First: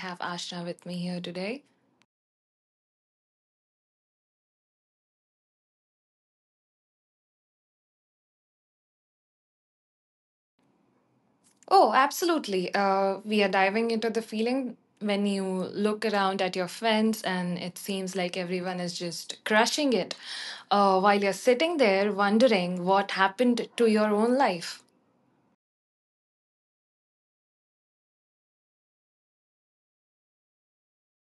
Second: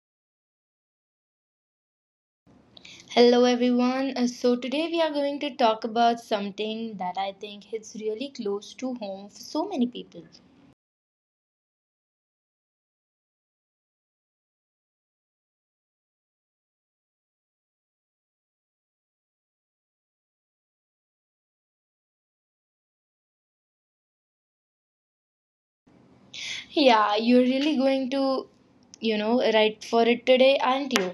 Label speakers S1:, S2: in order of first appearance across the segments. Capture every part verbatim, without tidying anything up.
S1: have Ashna with me here today.
S2: Hello everyone. Uh, So today we are going to talk about something that I think hits really close to home for so many people.
S1: Oh, absolutely. Uh, we are diving into the feeling when you look around at your friends, and it seems like everyone is just crushing it uh, while you're sitting there wondering what happened to your own life.
S2: Yeah, you're really going to, you know, write for it today, aren't you?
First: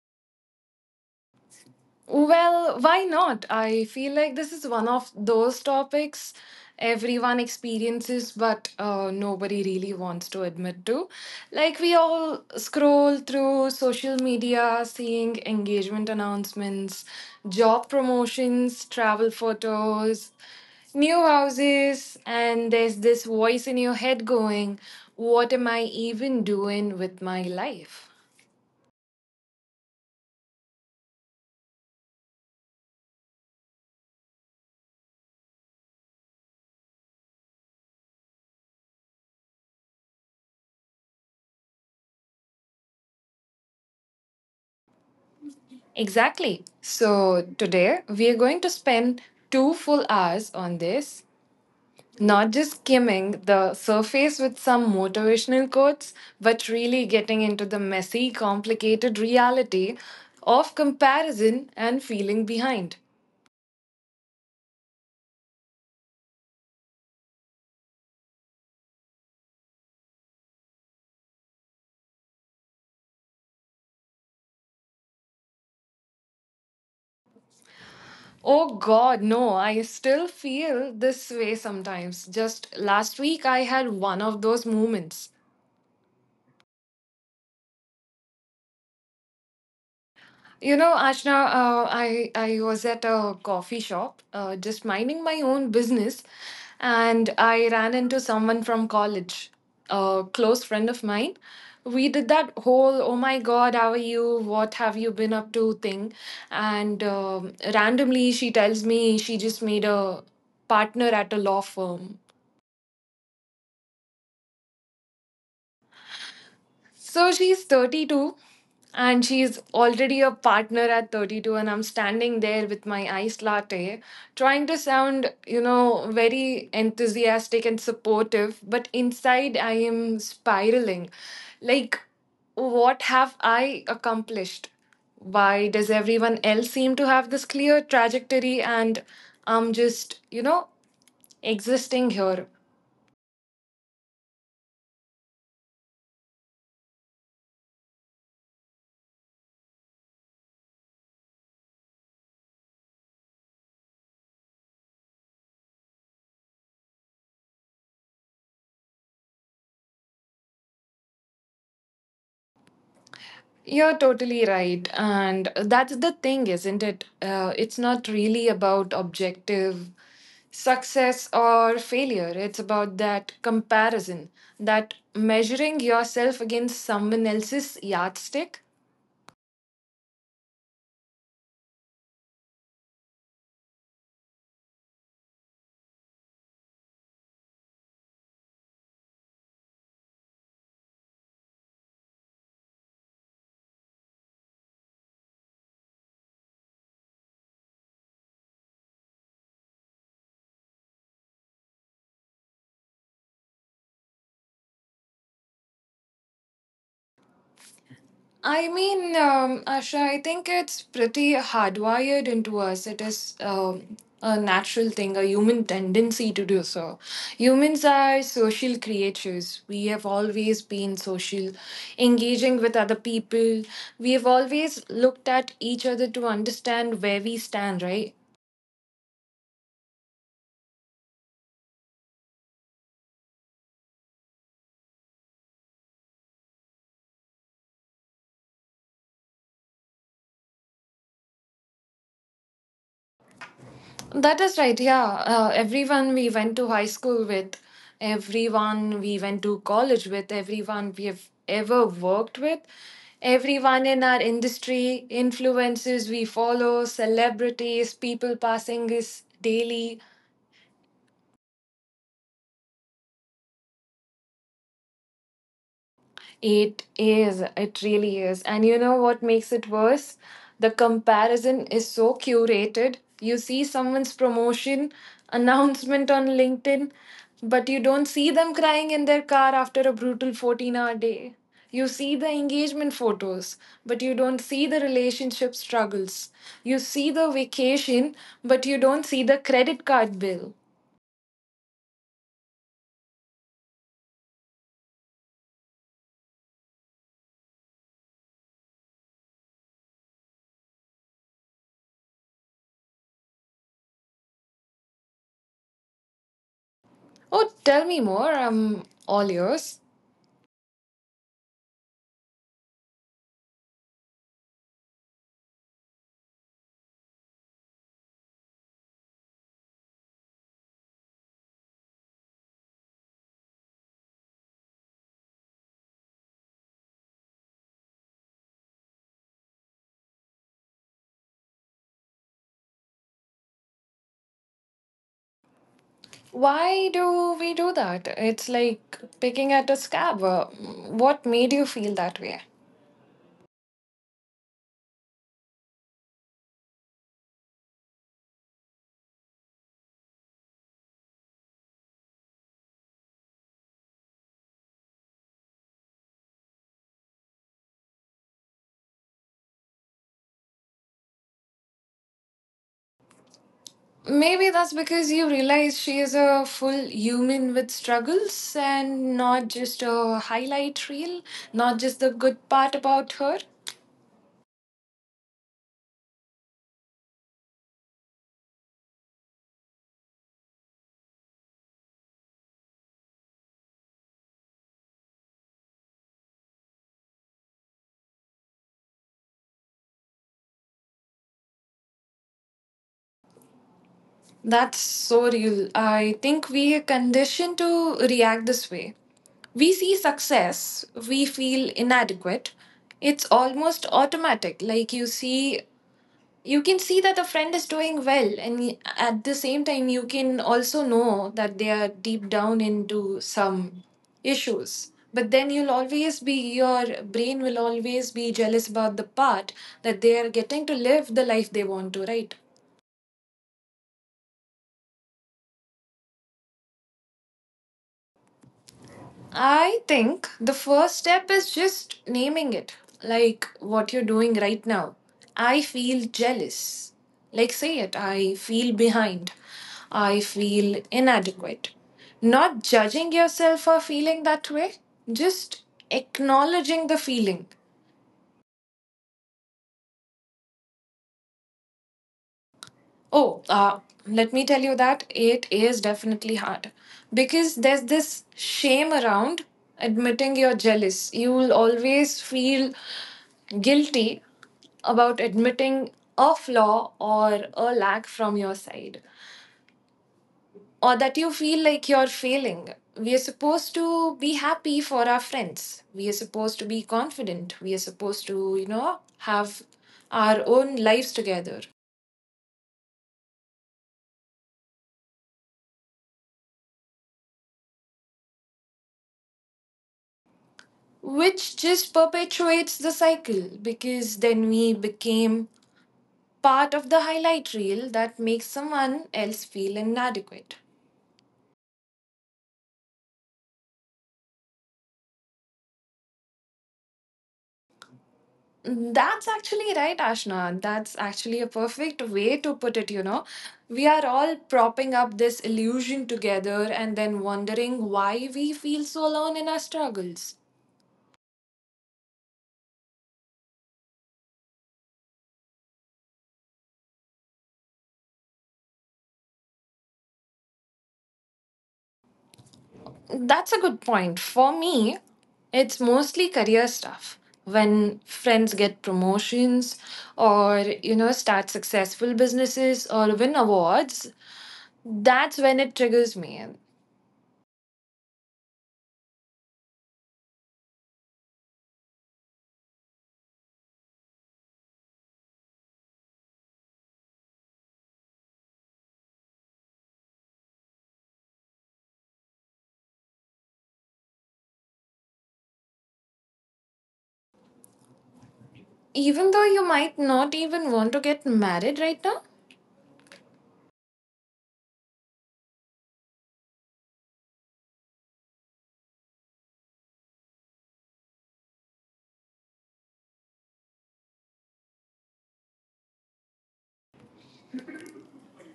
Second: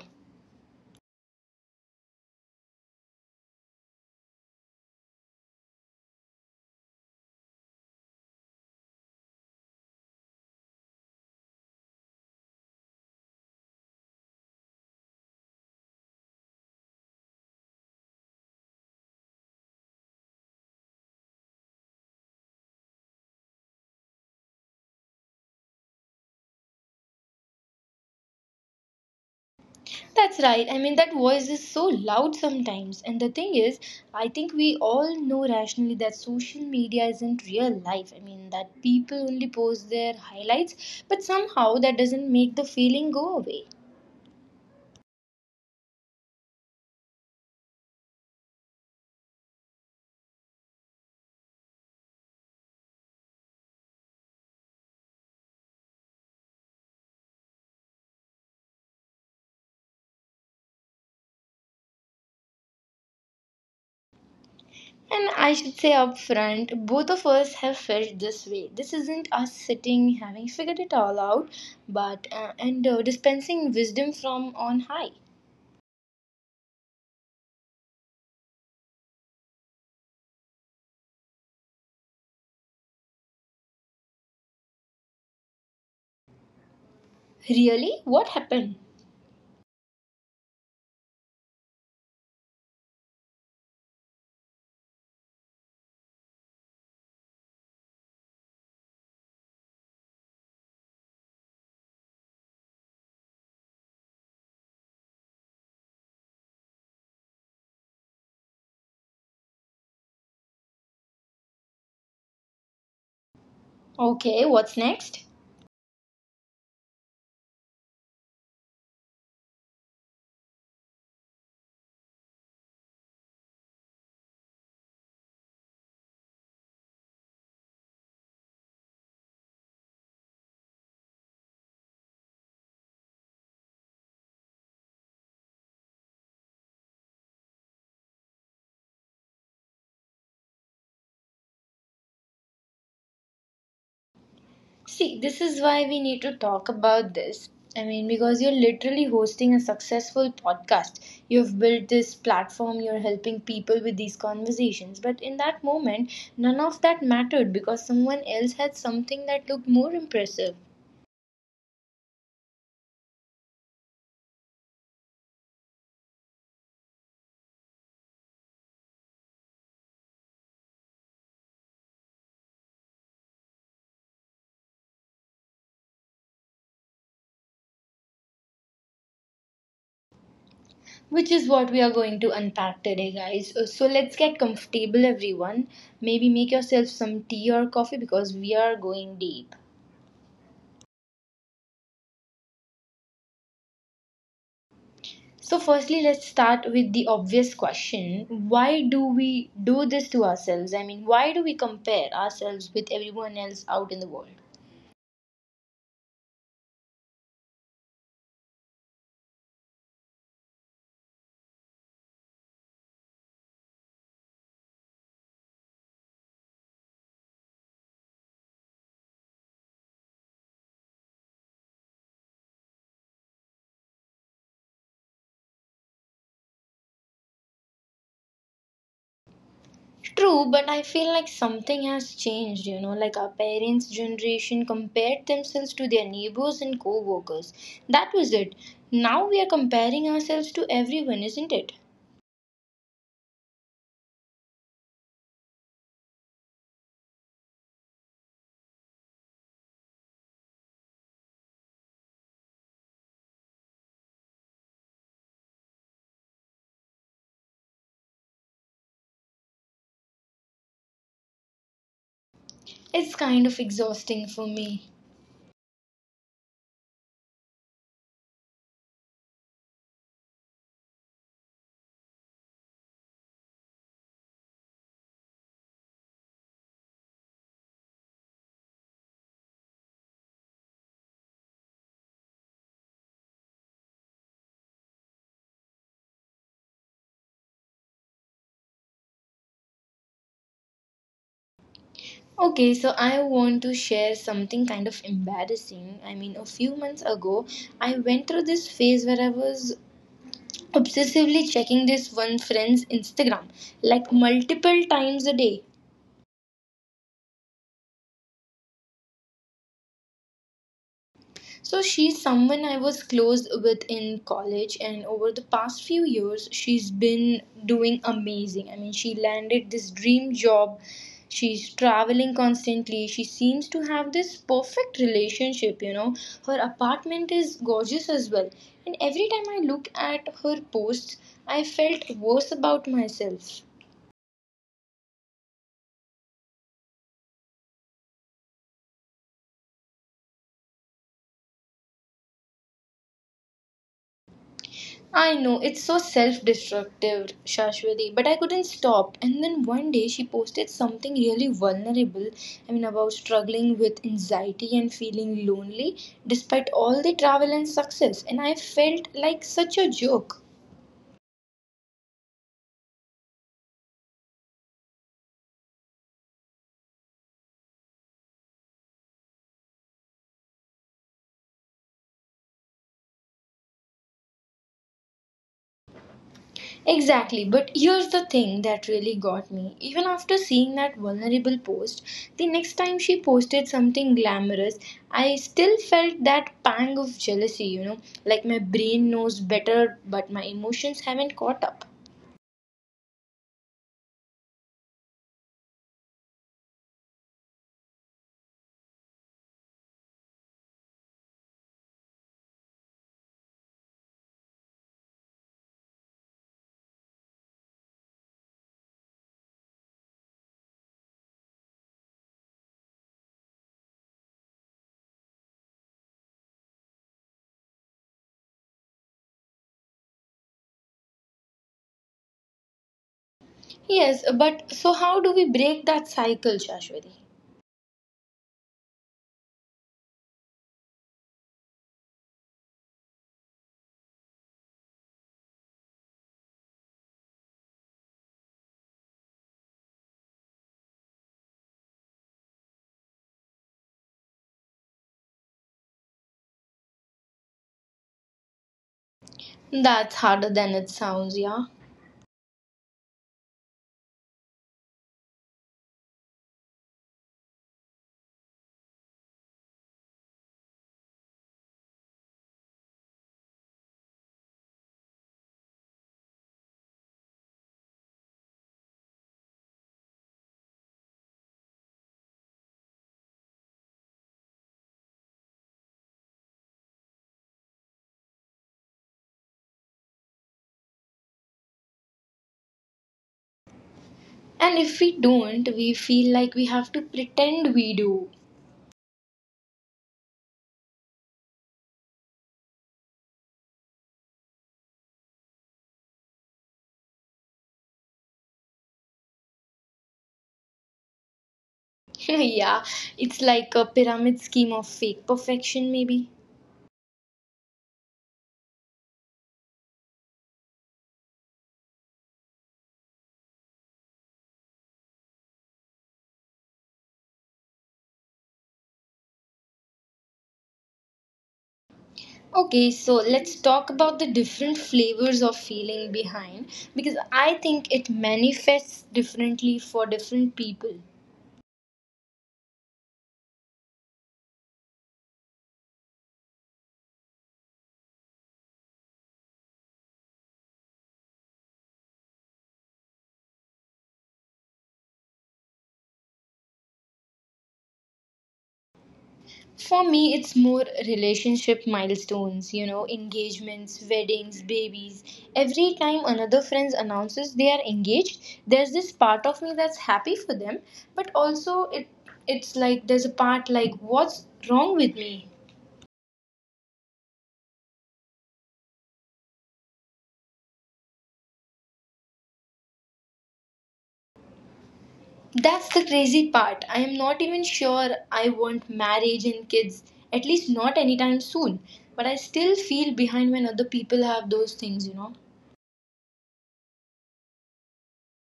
S1: Well, why not? I feel like this is one of those topics everyone experiences, but uh, nobody really wants to admit to. Like, we all scroll through social media, seeing engagement announcements, job promotions, travel photos, new houses, and there's this voice in your head going, what am I even doing with my life?
S2: That's right. I mean, that voice is so loud sometimes. And the thing is, I think we all know rationally that social media isn't real life. I mean, that people only post their highlights, but somehow that doesn't make the feeling go away.
S1: Exactly. So, today we are going to spend two full hours on this, not just skimming the surface with some motivational quotes, but really getting into the messy, complicated reality of comparison and feeling behind.
S2: And I should say up front, both of us have felt this way. This isn't us sitting having figured it all out, but uh, and uh, dispensing wisdom from on high.
S1: Oh god, no, I still feel this way sometimes. Just last week I had one of those moments.
S2: Really? What happened?
S1: You know, Ashna, uh, I I was at a coffee shop, uh, just minding my own business, and I ran into someone from college, a close friend of mine. We did that whole, "Oh my God, how are you? What have you been up to?" thing, and um randomly she tells me she just made a partner at a law firm.
S2: Okay, what's next?
S1: So she's thirty-two, and she's already a partner at thirty-two, and I'm standing there with my iced latte trying to sound, you know, very enthusiastic and supportive, but inside I am spiraling. Like, what have I accomplished? Why does everyone else seem to have this clear trajectory, and I'm just, you know, existing here?
S2: See, this is why we need to talk about this. I mean, because you're literally hosting a successful podcast. You've built this platform, you're helping people with these conversations. But in that moment, none of that mattered because someone else had something that looked more impressive.
S1: You're totally right. And that's the thing, isn't it? Uh, it's not really about objective success or failure. It's about that comparison, that measuring yourself against someone else's yardstick.
S2: Which is what we are going to unpack today, guys. Uh, So let's get comfortable, everyone. Maybe make yourself some tea or coffee because we are going deep. So, firstly, let's start with the obvious question: why do we do this to ourselves? I mean, why do we compare ourselves with everyone else out in the world?
S1: I mean, um, Asha, I think it's pretty hardwired into us. It is um, a natural thing, a human tendency to do so. Humans are social creatures. We have always been social, engaging with other people. We have always looked at each other to understand where we stand, right?
S2: True, but I feel like something has changed, you know, like our parents' generation compared themselves to their neighbors and co workers. That was it. Now we are comparing ourselves to everyone, isn't it?
S1: That is right. Yeah. Uh, everyone we went to high school with, everyone we went to college with, everyone we have ever worked with, everyone in our industry, influences we follow, celebrities, people passing us daily.
S2: It's kind of exhausting for me.
S1: It is. It really is. And you know what makes it worse? The comparison is so curated. You see someone's promotion announcement on LinkedIn, but you don't see them crying in their car after a brutal fourteen-hour day. You see the engagement photos, but you don't see the relationship struggles. You see the vacation, but you don't see the credit card bill.
S2: Okay, so I want to share something kind of embarrassing. I mean, a few months ago, I went through this phase where I was obsessively checking this one friend's Instagram like multiple times a day.
S1: Oh, tell me more. I'm all yours.
S2: So she's someone I was close with in college, and over the past few years, she's been doing amazing. I mean, she landed this dream job. She's traveling constantly. She seems to have this perfect relationship, you know. Her apartment is gorgeous as well. And every time I looked at her posts, I felt worse about myself.
S1: Why do we do that? It's like picking at a scab. Uh, What made you feel that way?
S2: I know, it's so self destructive, Shashwati, but I couldn't stop. And then one day she posted something really vulnerable, I mean, about struggling with anxiety and feeling lonely despite all the travel and success. And I felt like such a joke.
S1: Maybe that's because you realize she is a full human with struggles and not just a highlight reel, not just the good part about her.
S2: Exactly, but here's the thing that really got me. Even after seeing that vulnerable post, the next time she posted something glamorous, I still felt that pang of jealousy, you know, like my brain knows better, but my emotions haven't caught up.
S1: That's so real. I think we are conditioned to react this way. We see success, we feel inadequate. It's almost automatic. Like, you see, you can see that a friend is doing well, and y- at the same time you can also know that they are deep down into some issues, but then you'll always be your brain will always be jealous about the part that they are getting to live the life they want to, right?
S2: Yes, but so how do we break that cycle, Shashwati?
S1: I think the first step is just naming it, like what you're doing right now. I feel jealous. Like, say it. I feel behind. I feel inadequate. Not judging yourself for feeling that way, just acknowledging the feeling.
S2: That's harder than it sounds, yeah.
S1: Oh, uh, let me tell you that it is definitely hard because there's this shame around admitting you're jealous. You'll always feel guilty about admitting a flaw or a lack from your side, or that you feel like you're failing. We are supposed to be happy for our friends. We are supposed to be confident. We are supposed to, you know, have our own lives together.
S2: And if we don't, we feel like we have to pretend we do.
S1: Which just perpetuates the cycle, because then we became part of the highlight reel that makes someone else feel inadequate.
S2: Yeah, it's like a pyramid scheme of fake perfection, maybe.
S1: That's actually right, Ashna. That's actually a perfect way to put it, you know. We are all propping up this illusion together and then wondering why we feel so alone in our struggles.
S2: Okay, so let's talk about the different flavors of feeling behind because I think it manifests differently for different people.
S1: That's a good point. For me, it's mostly career stuff. When friends get promotions or, you know, start successful businesses or win awards, that's when it triggers me.
S2: For me, it's more relationship milestones, you know, engagements, weddings, babies. Every time another friend announces they are engaged, there's this part of me that's happy for them, but also it it's like there's a part like what's wrong with me.
S1: Even though you might not even want to get married right now,
S2: That's the crazy part. I am not even sure I want marriage and kids, at least not anytime soon. But I still feel behind when other people have those things, you know.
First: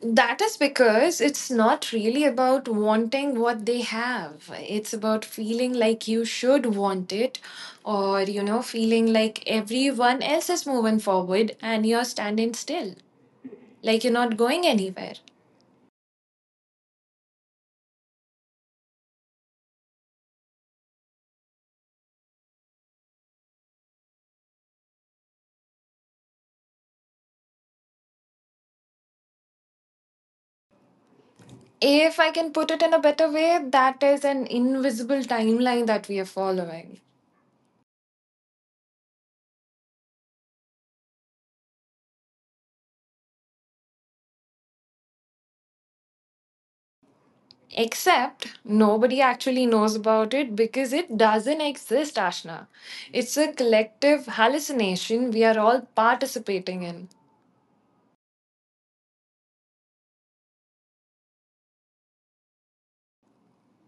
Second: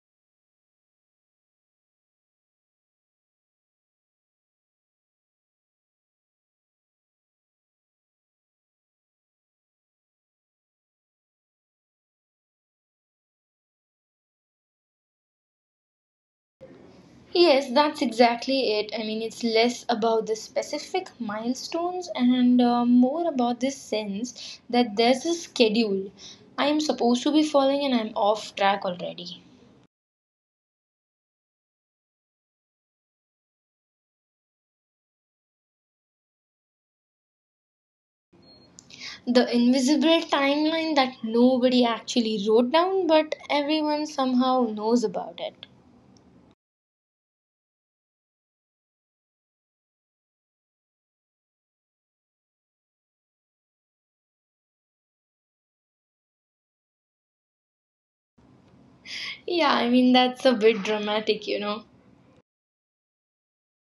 S1: that is because it's not really about wanting what they have. It's about feeling like you should want it, or, you know, feeling like everyone else is moving forward and you're standing still. Like, you're not going anywhere.
S2: Yes, that's exactly it. I mean, it's less about the specific milestones and uh, more about this sense that there's a schedule I am supposed to be following and I'm off track already.
S1: If I can put it in a better way, that is an invisible timeline that we are following.
S2: The invisible timeline that nobody actually wrote down, but everyone somehow knows about it.
S1: Except nobody actually knows about it because it doesn't exist, Ashna. It's a collective hallucination we are all participating in.
S2: Yeah, I mean, that's a bit dramatic, you know.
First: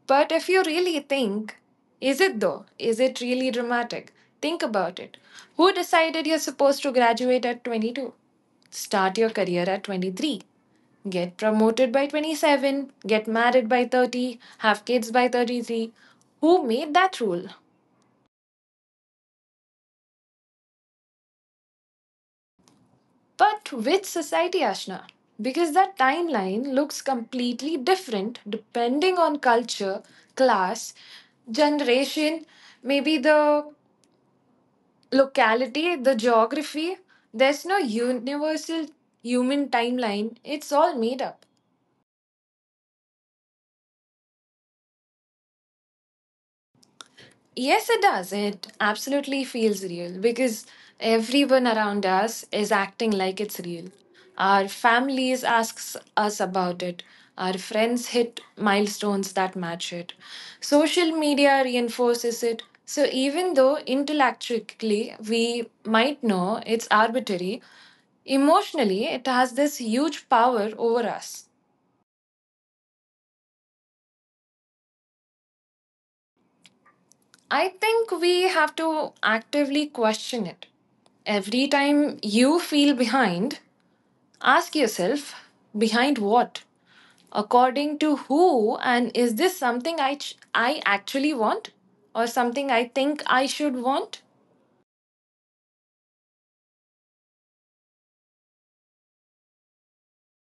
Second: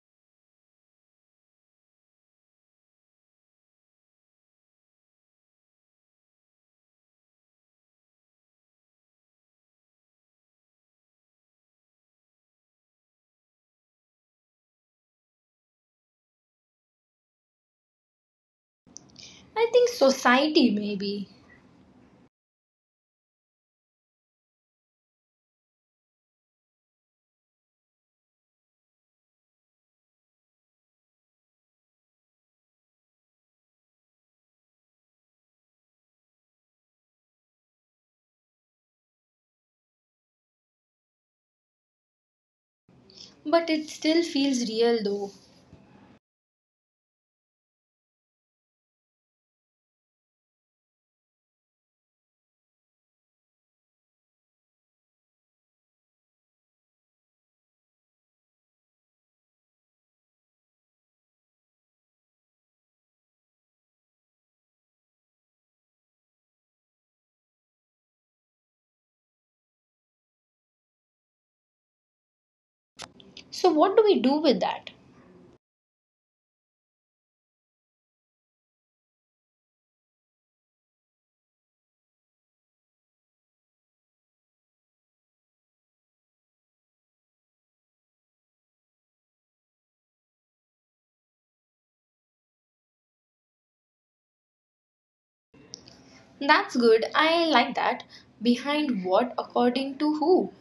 S1: But if you really think, is it though? Is it really dramatic? Think about it. Who decided you're supposed to graduate at twenty-two? Start your career at twenty-three. Get promoted by twenty-seven, get married by thirty, have kids by thirty-three. Who made that rule?
S2: I think society, maybe.
S1: But which society, Ashna? Because that timeline looks completely different depending on culture, class, generation, maybe the locality, the geography, there's no universal human timeline. It's all made up.
S2: But it still feels real, though.
S1: Yes, it does. It absolutely feels real because everyone around us is acting like it's real. Our families asks us about it. Our friends hit milestones that match it. Social media reinforces it. So even though intellectually we might know it's arbitrary, emotionally it has this huge power over us.
S2: So, what do we do with that?
S1: I think we have to actively question it. Every time you feel behind, ask yourself, behind what? According to who? And is this something I, ch- I actually want, or something I think I should want?
S2: That's good. I like that. Behind what, according to who?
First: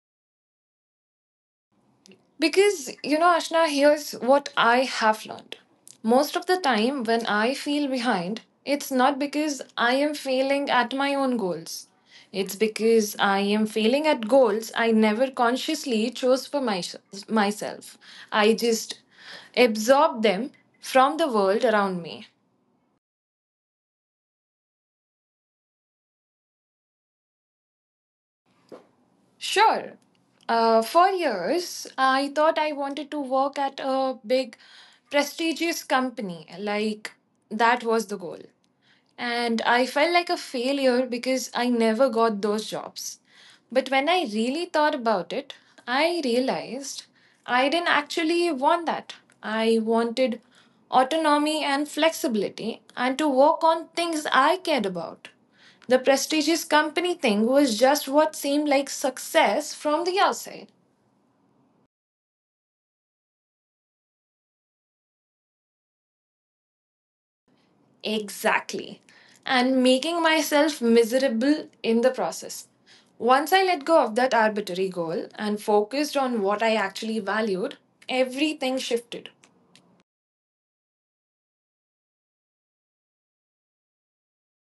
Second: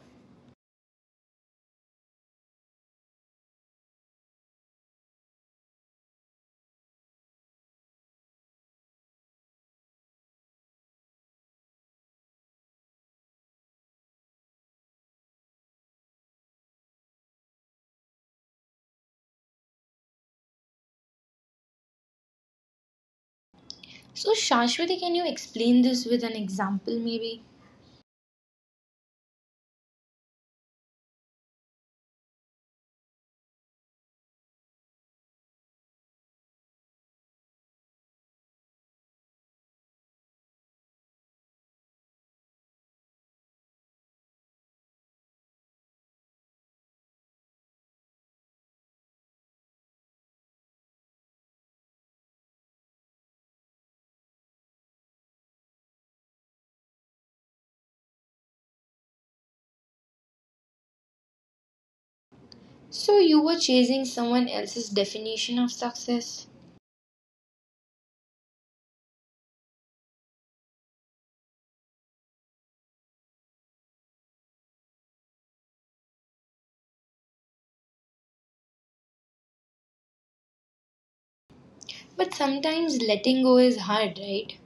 S1: Because, you know, Ashna, here's what I have learned. Most of the time, when I feel behind, it's not because I am failing at my own goals. It's because I am failing at goals I never consciously chose for myself. myself. I just absorb them from the world around me.
S2: So, Shashwati, can you explain this with an example, maybe?
S1: Sure, uh, for years, I thought I wanted to work at a big, prestigious company. Like, that was the goal. And I felt like a failure because I never got those jobs. But when I really thought about it, I realized I didn't actually want that. I wanted autonomy and flexibility and to work on things I cared about. The prestigious company thing was just what seemed like success from the outside.
S2: So, you were chasing someone else's definition of success.
S1: Exactly. And making myself miserable in the process. Once I let go of that arbitrary goal and focused on what I actually valued, everything shifted.
S2: But sometimes letting go is hard, right?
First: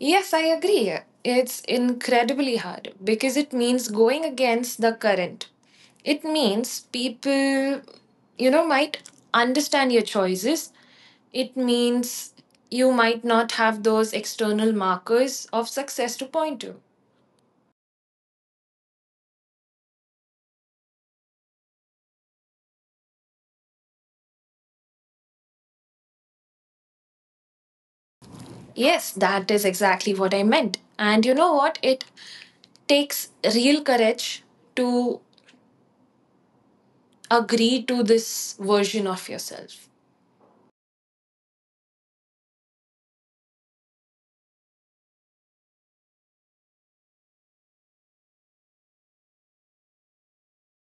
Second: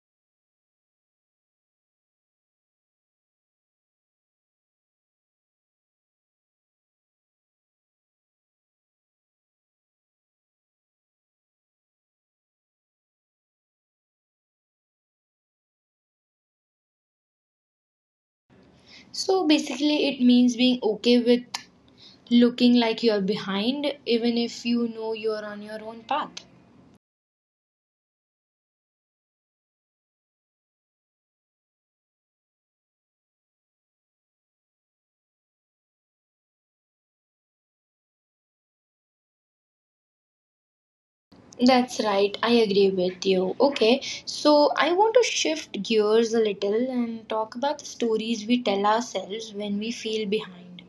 S1: Yes, I agree. It's incredibly hard because it means going against the current. It means people, you know, might understand your choices. It means you might not have those external markers of success to point to.
S2: So, basically, it means being okay with looking like you're behind, even if you know you're on your own path.
S1: Yes, that is exactly what I meant. And you know what? It takes real courage to agree to this version of yourself.
S2: That's right, I agree with you. Okay, so I want to shift gears a little and talk about the stories we tell ourselves when we feel behind.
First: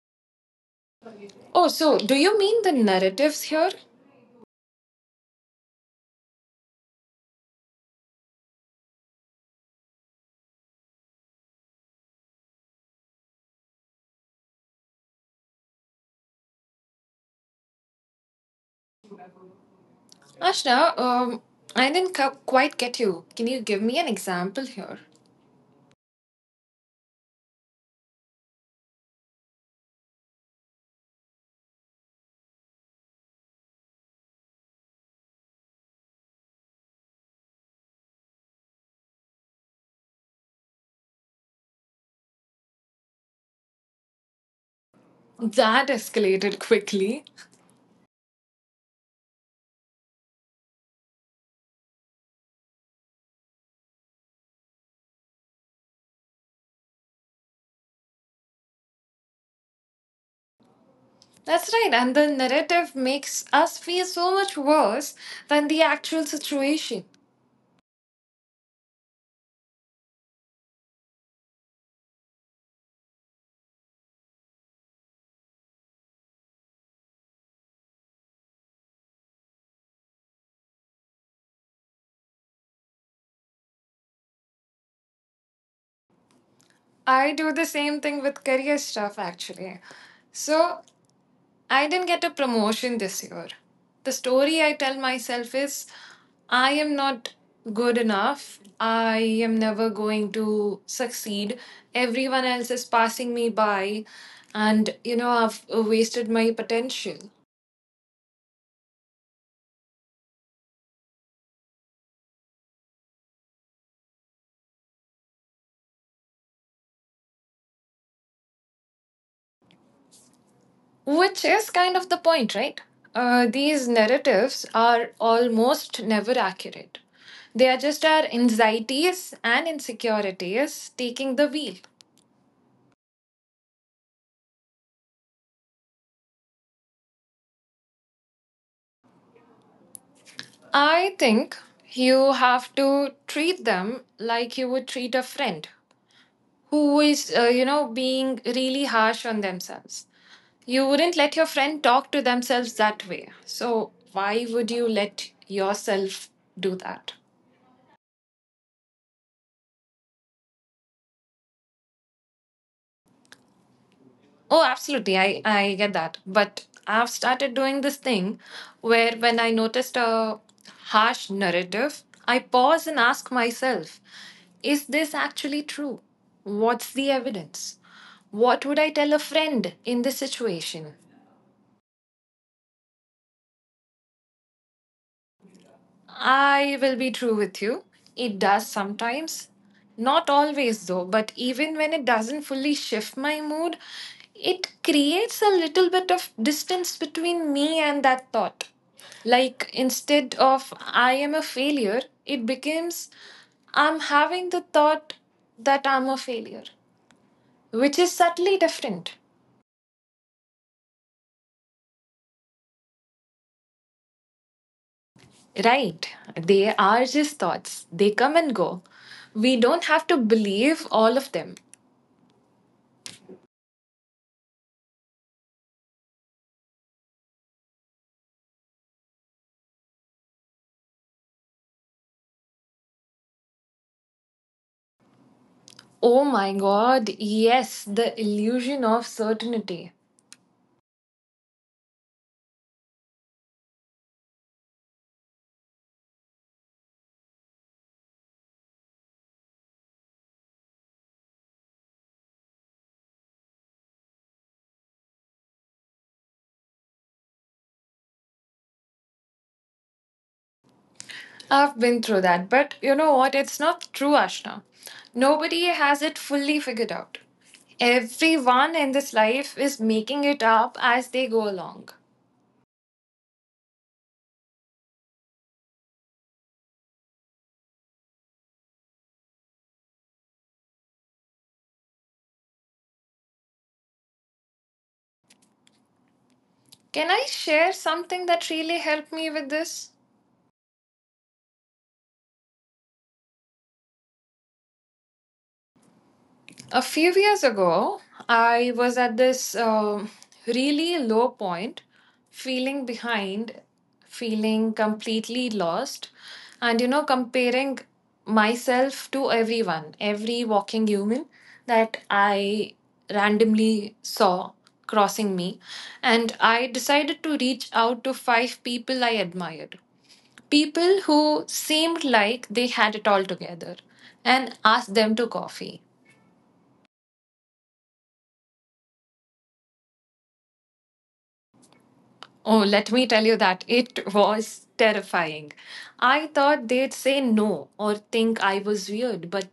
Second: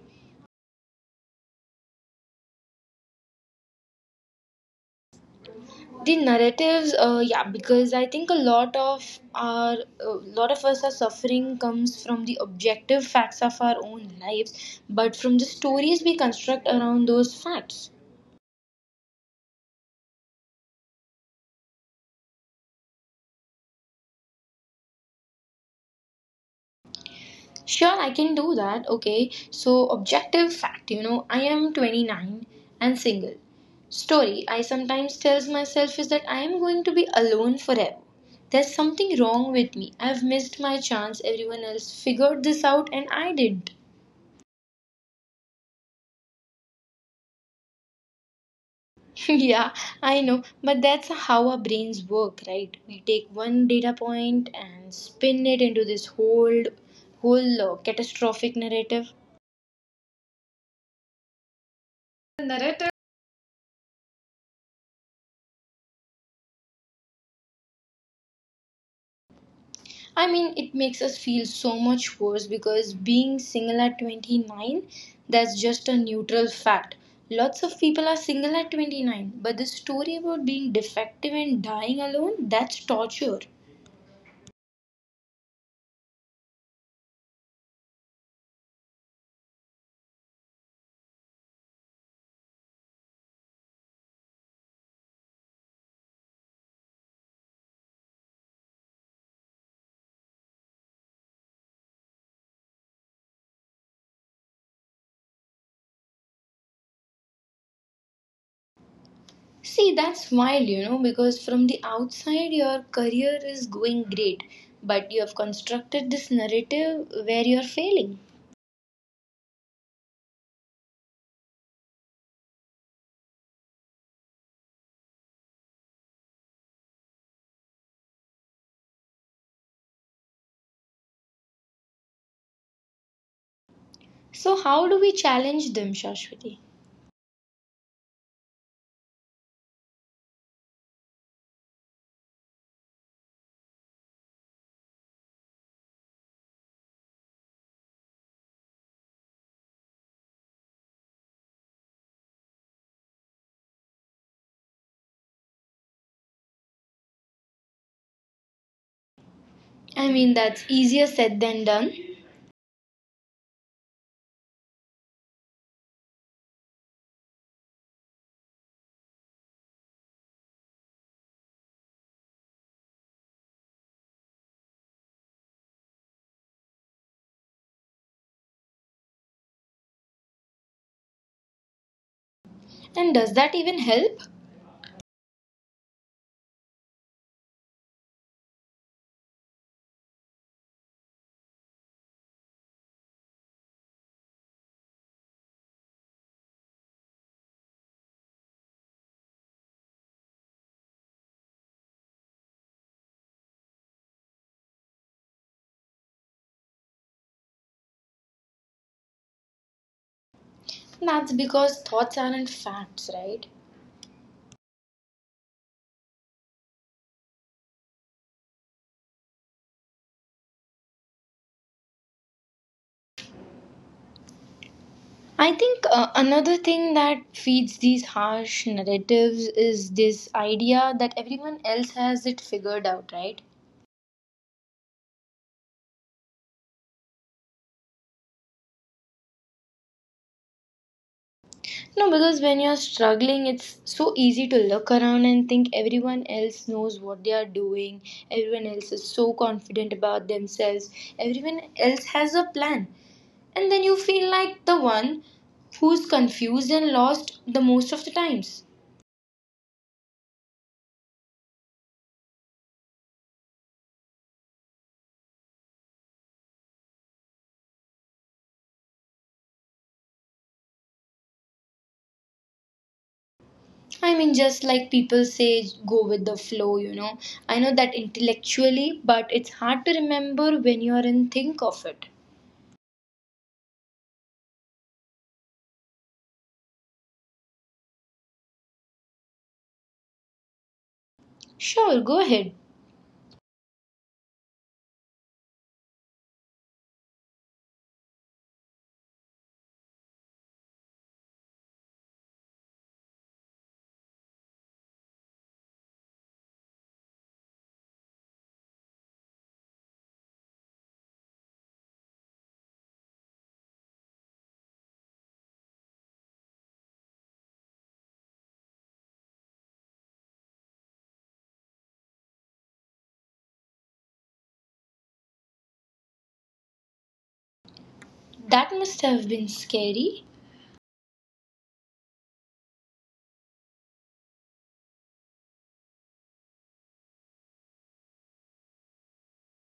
S1: Oh, so do you mean the narratives here?
S2: The narratives, uh, yeah, because I think a lot of our, a lot of us are suffering comes from the objective facts of our own lives, but from the stories we construct around those facts.
S1: Ashna, um, I didn't cu- quite get you. Can you give me an example here?
S2: Sure, I can do that. Okay, so objective fact, you know, I am twenty-nine and single. Story I sometimes tells myself is that I am going to be alone forever. There's something wrong with me. I've missed my chance. Everyone else figured this out and I didn't.
S1: That escalated quickly.
S2: Yeah, I know, but that's how our brains work, right? We take one data point and spin it into this whole whole uh, catastrophic narrative.
S1: That's right, and the
S2: The
S1: narrative
S2: narrative
S1: makes us feel so much worse than the actual situation.
S2: I mean, it makes us feel so much worse because being single at twenty-nine, that's just a neutral fact. Lots of people are single at twenty-nine, but the story about being defective and dying alone, that's torture.
S1: I do the same thing with career stuff actually. So I didn't get a promotion this year. The story I tell myself is I am not good enough. I am never going to succeed. Everyone else is passing me by. And, you know, I've wasted my potential.
S2: See, that's wild, you know, because from the outside, your career is going great, but you have constructed this narrative where you're failing.
S1: Which is kind of the point, right? Uh, these narratives are almost never accurate. They are just our anxieties and insecurities taking the wheel.
S2: So, how do we challenge them, Shashwati?
S1: I think you have to treat them like you would treat a friend who is, uh, you know, being really harsh on themselves. You wouldn't let your friend talk to themselves that way. So, why would you let yourself do that?
S2: I mean, that's easier said than done.
S1: Oh, absolutely. I, I get that. But I've started doing this thing where when I noticed a harsh narrative, I pause and ask myself, is this actually true? What's the evidence? What would I tell a friend in this situation?
S2: And does that even help?
S1: I will be true with you. It does sometimes. Not always, though, but even when it doesn't fully shift my mood, it creates a little bit of distance between me and that thought. Like, instead of I am a failure, it becomes I'm having the thought that I'm a failure, which is subtly different.
S2: That's because thoughts aren't facts, right?
S1: Right. They are just thoughts. They come and go. We don't have to believe all of them.
S2: I think uh, another thing that feeds these harsh narratives is this idea that everyone else has it figured out, right?
S1: Oh my god, yes, the illusion of certainty.
S2: No, because when you're struggling, it's so easy to look around and think everyone else knows what they are doing, everyone else is so confident about themselves, everyone else has a plan. And then you feel like the one who's confused and lost the most of the times.
S1: I've been through that, but you know what? It's not true, Ashna. Nobody has it fully figured out. Everyone in this life is making it up as they go along.
S2: I mean, just like people say, go with the flow, you know. I know that intellectually, but it's hard to remember when you're in think of it.
S1: Can I share something that really helped me with this?
S2: Sure, go ahead.
S1: A few years ago, I was at this um really low point, feeling behind, feeling completely lost, and you know, comparing myself to everyone, every walking human that I randomly saw crossing me. And I decided to reach out to five people I admired, people who seemed like they had it all together, and asked them to coffee.
S2: That must have been scary.
S1: Oh, let me tell you that it was terrifying. I thought they'd say no or think I was weird, but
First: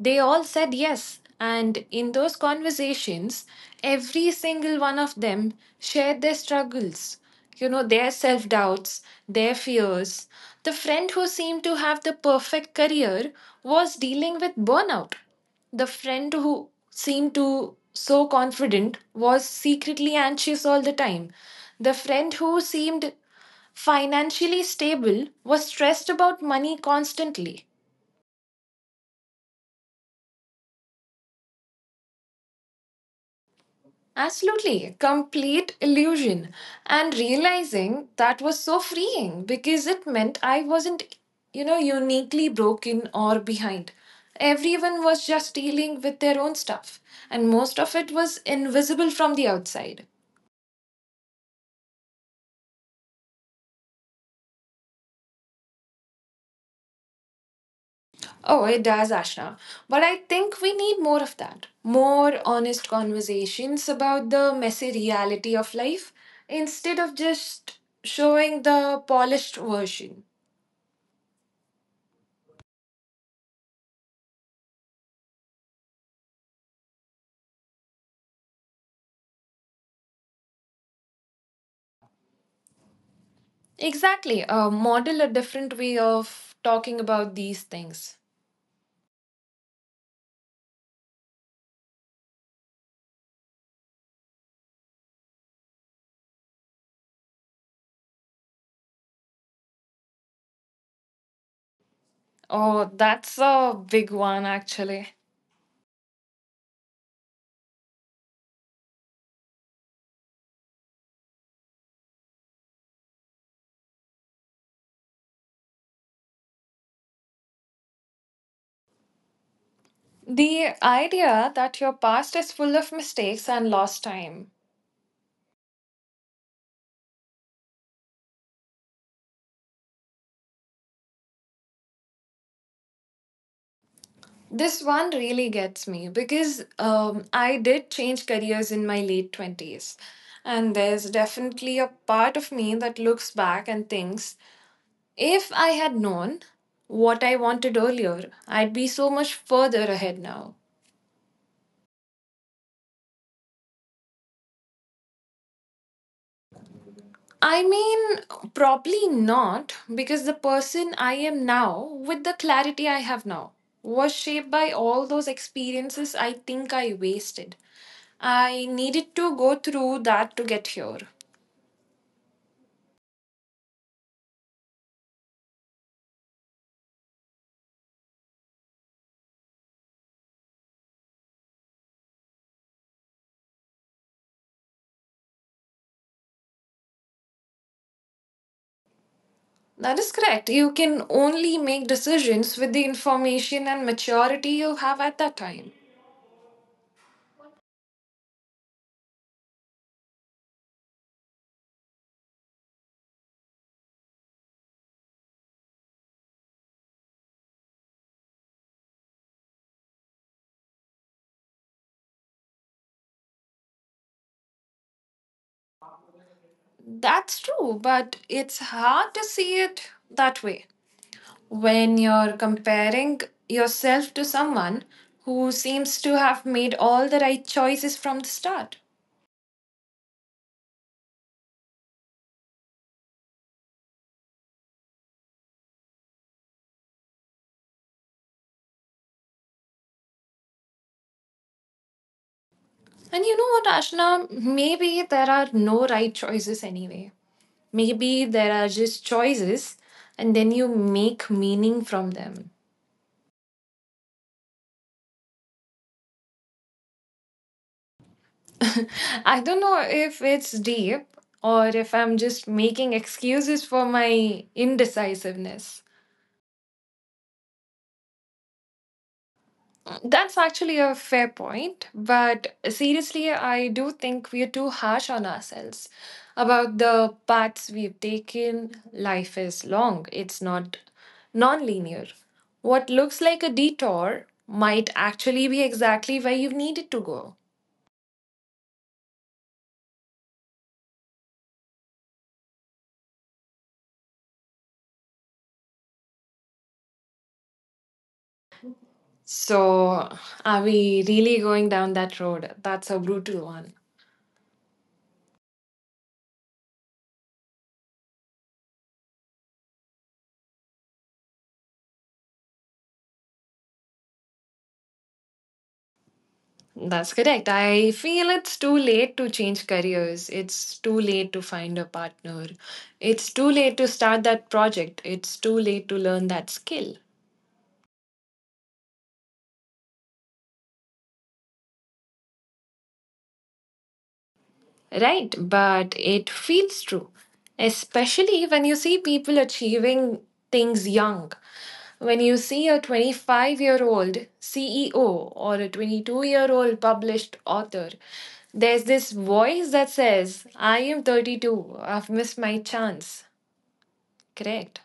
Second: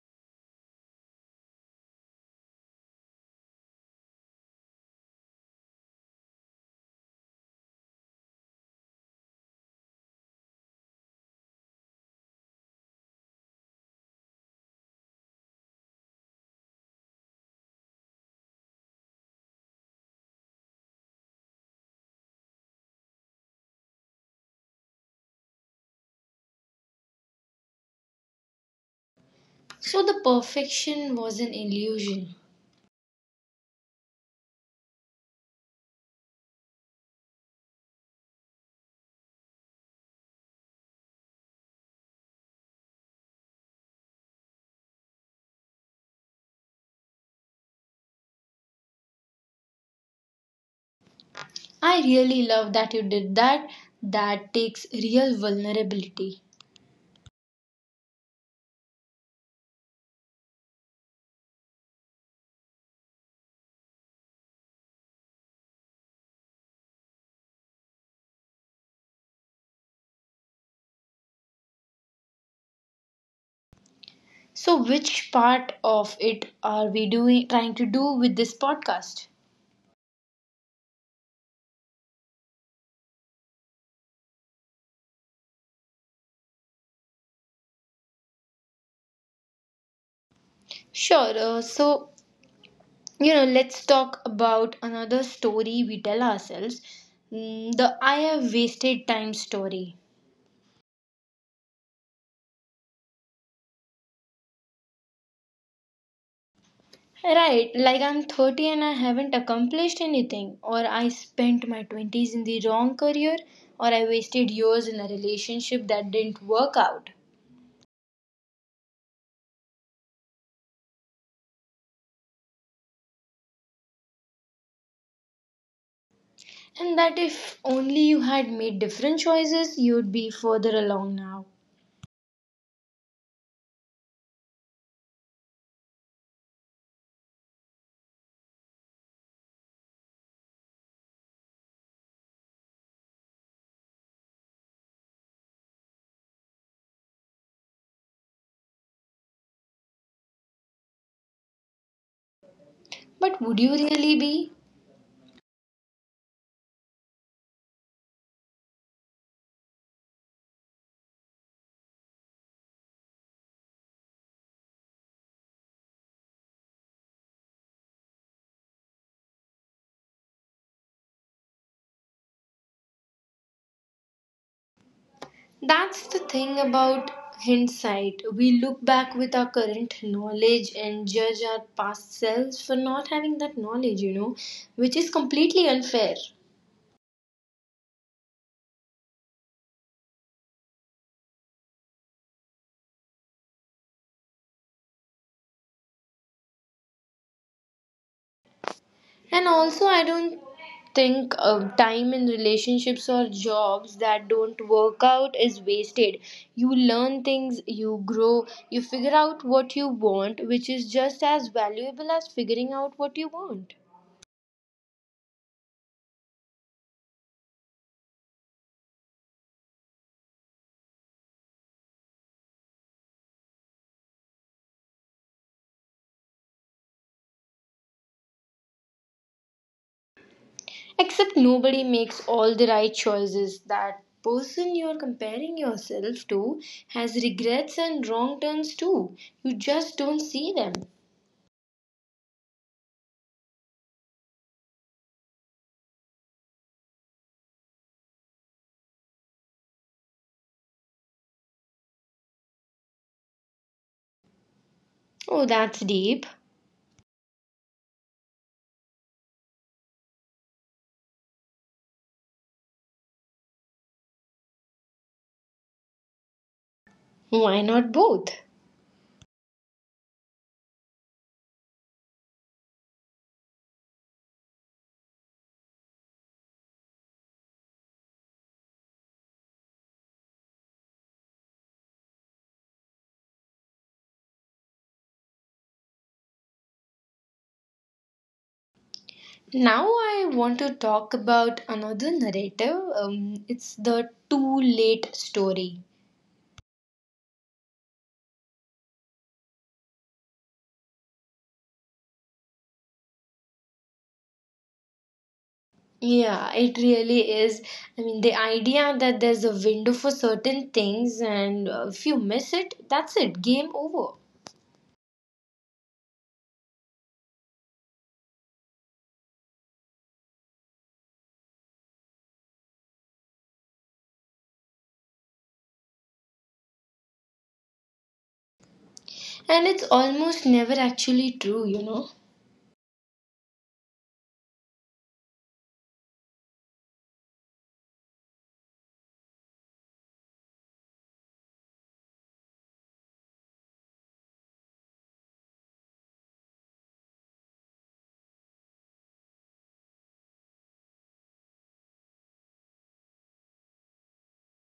S1: they all said yes. And in those conversations, every single one of them shared their struggles, you know, their self doubts, their fears. The friend who seemed to have the perfect career was dealing with burnout. The friend who seemed to so confident was secretly anxious all the time. The friend who seemed financially stable was stressed about money constantly.
S2: So the perfection was an illusion.
S1: Absolutely, complete illusion. And realizing that was so freeing because it meant I wasn't, you know, uniquely broken or behind. Everyone was just dealing with their own stuff, and most of it was invisible from the outside.
S2: I really love that you did that. That takes real vulnerability.
S1: Oh, it does, Ashna. But I think we need more of that. More honest conversations about the messy reality of life instead of just showing the polished version.
S2: So which part of it are we doing trying to do with this podcast?
S1: Exactly. Uh, model a different way of talking about these things.
S2: Sure. Uh, so you know, let's talk about another story we tell ourselves. Mm, the I have wasted time story,
S1: Oh, that's a big one, actually.
S2: right? Like I'm thirty and I haven't accomplished anything, or I spent my twenties in the wrong career, or I wasted years in a relationship that didn't work out,
S1: The idea that your past is full of mistakes and lost time.
S2: and that if only you had made different choices you'd be further along now.
S1: This one really gets me because um, I did change careers in my late twenties. And there's definitely a part of me that looks back and thinks, if I had known what I wanted earlier, I'd be so much further ahead now.
S2: But would you really be?
S1: I mean, probably not, because the person I am now, with the clarity I have now, was shaped by all those experiences I think I wasted. I needed to go through that to get here.
S2: That's the thing about hindsight. We look back with our current knowledge and judge our past selves for not having that knowledge, you know, which is completely unfair.
S1: That is correct. You can only make decisions with the information and maturity you have at that time.
S2: And also, I don't think uh, time in relationships or jobs that don't work out is wasted. You learn things, you grow, you figure out what you want, which is just as valuable as figuring out what you want.
S1: That's true, but it's hard to see it that way when you're comparing yourself to someone who seems to have made all the right choices from the start.
S2: Except nobody makes all the right choices. That person you're comparing yourself to has regrets and wrong turns too. You just don't see them.
S1: And you know what, Ashna? Maybe there are no right choices anyway. Maybe there are just choices and then you make meaning from them.
S2: Oh, that's deep.
S1: I don't know if it's deep or if I'm just making excuses for my indecisiveness.
S2: Why not both?
S1: That's actually a fair point, but seriously, I do think we are too harsh on ourselves about the paths we've taken. Life is long, it's not non-linear. What looks like a detour might actually be exactly where you needed to go.
S2: Now I want to talk about another narrative. Um, it's the too late story.
S1: So, are we really going down that road? That's a brutal one.
S2: Yeah, it really is. I mean, the idea that there's a window for certain things, and uh, if you miss it, that's it, game over.
S1: That's correct. I feel it's too late to change careers. It's too late to find a partner. It's too late to start that project. It's too late to learn that skill.
S2: And it's almost never actually true, you know?
S1: Right? But it feels true, especially when you see people achieving things young. When you see a twenty-five year old C E O or a twenty-two year old published author, there's this voice that says, I am thirty-two, I've missed my chance. Correct.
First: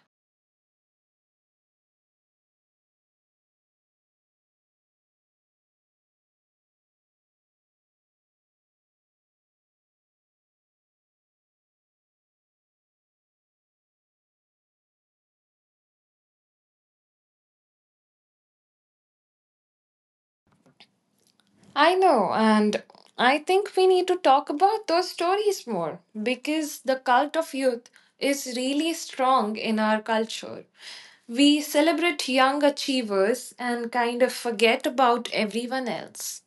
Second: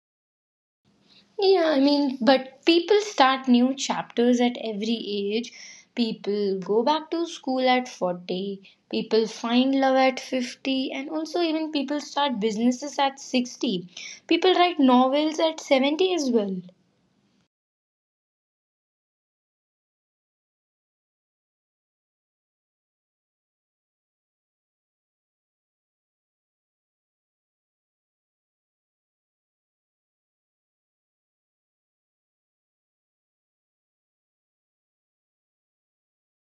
S2: Yeah, I mean, but people start new chapters at every age. People go back to school at forty. People find love at fifty. And also, even people start businesses at sixty. People write novels at seventy as well.
S1: I know, and I think we need to talk about those stories more because the cult of youth is really strong in our culture. We celebrate young achievers and kind of forget about everyone else.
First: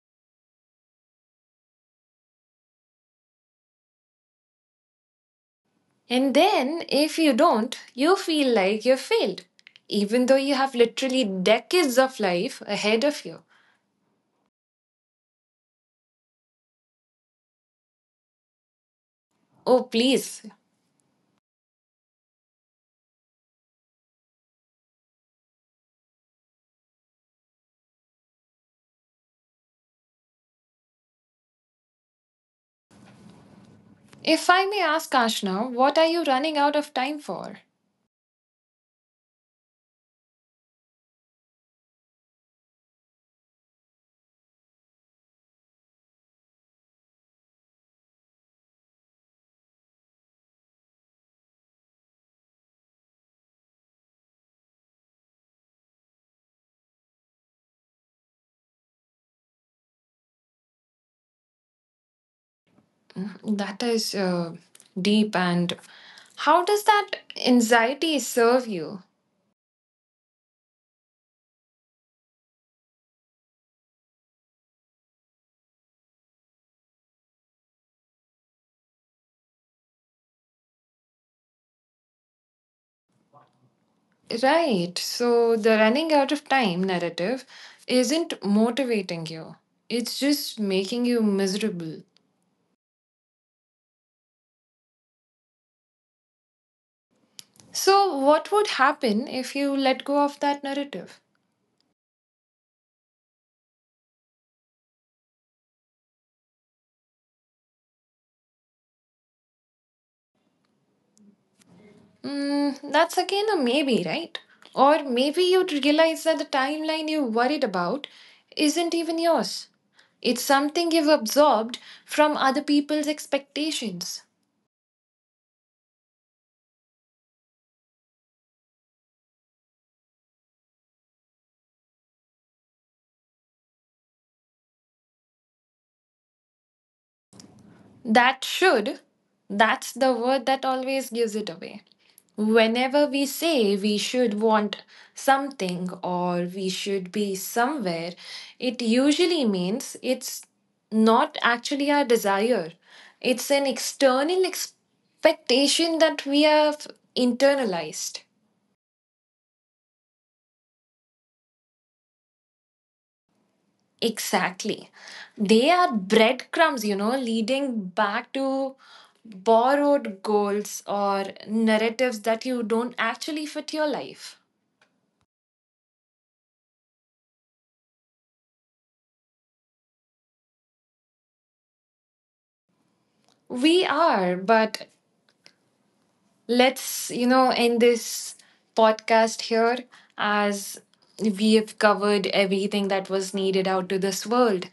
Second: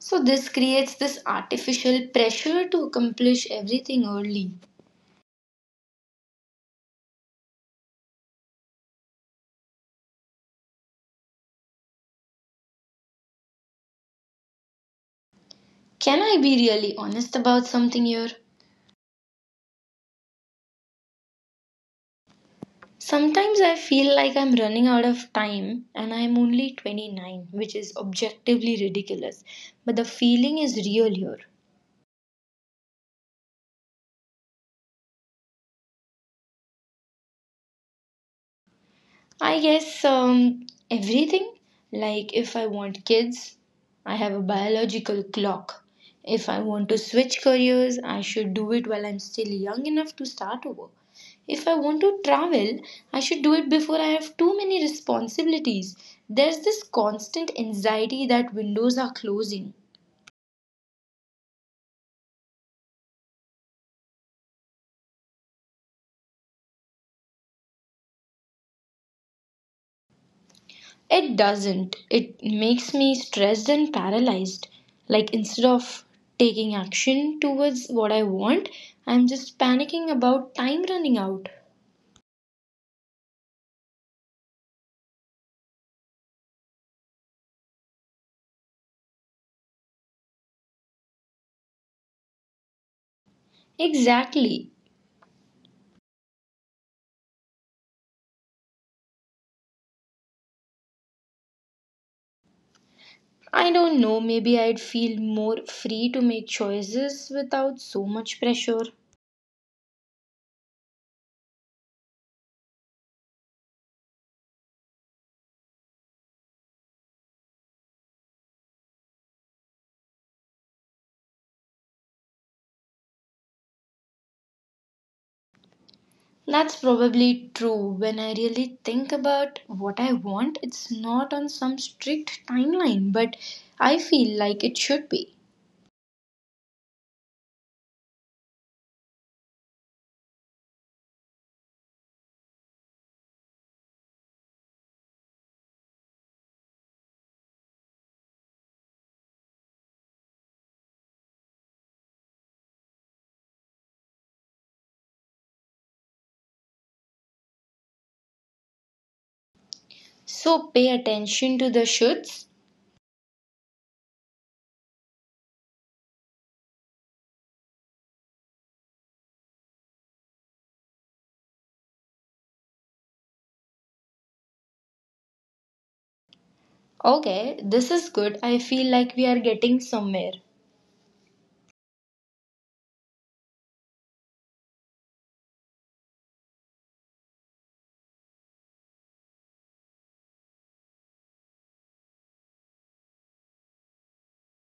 S2: So, this creates this artificial pressure to accomplish everything early.
S1: And then, if you don't, you feel like you failed, even though you have literally decades of life ahead of you.
S2: Can I be really honest about something here?
S1: Oh, please.
S2: Sometimes I feel like I'm running out of time and I'm only twenty-nine, which is objectively ridiculous. But the feeling is real here.
S1: If I may ask, Ashna, what are you running out of time for?
S2: I guess um, everything. Like if I want kids, I have a biological clock. If I want to switch careers, I should do it while I'm still young enough to start over. If I want to travel, I should do it before I have too many responsibilities. There's this constant anxiety that windows are closing.
S1: Mhm. That is uh, deep. And how does that anxiety serve you?
S2: It doesn't. It makes me stressed and paralyzed. Like instead of taking action towards what I want, I'm just panicking about time running out.
S1: Right. So the running out of time narrative isn't motivating you, it's just making you miserable.
S2: Exactly.
S1: So, what would happen if you let go of that narrative?
S2: I don't know, maybe I'd feel more free to make choices without so much pressure.
S1: Mm, that's again a maybe, right? Or maybe you'd realize that the timeline you're worried about isn't even yours. It's something you've absorbed from other people's expectations.
S2: That's probably true. When I really think about what I want, it's not on some strict timeline, but I feel like it should be.
S1: That should, that's the word that always gives it away. Whenever we say we should want something or we should be somewhere, it usually means it's not actually our desire. It's an external expectation that we have internalized.
S2: So pay attention to the shoulds.
S1: Exactly. They are breadcrumbs, you know, leading back to borrowed goals or narratives that you don't actually fit your life.
S2: Okay, this is good. I feel like we are getting somewhere.
S1: We are, but let's, you know, end this podcast here as we have covered everything that was needed out to this world.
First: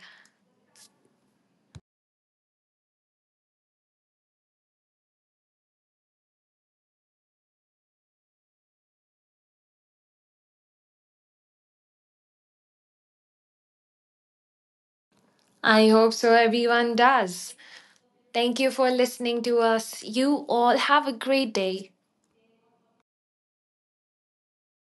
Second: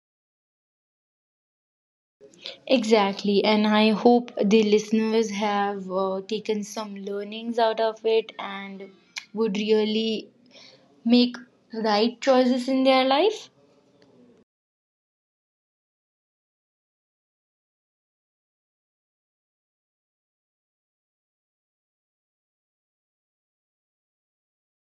S2: Exactly, and I hope the listeners have uh, taken some learnings out of it and would really make right choices in their life.
S1: I hope so, everyone does. Thank you for listening to us. You all have a great day.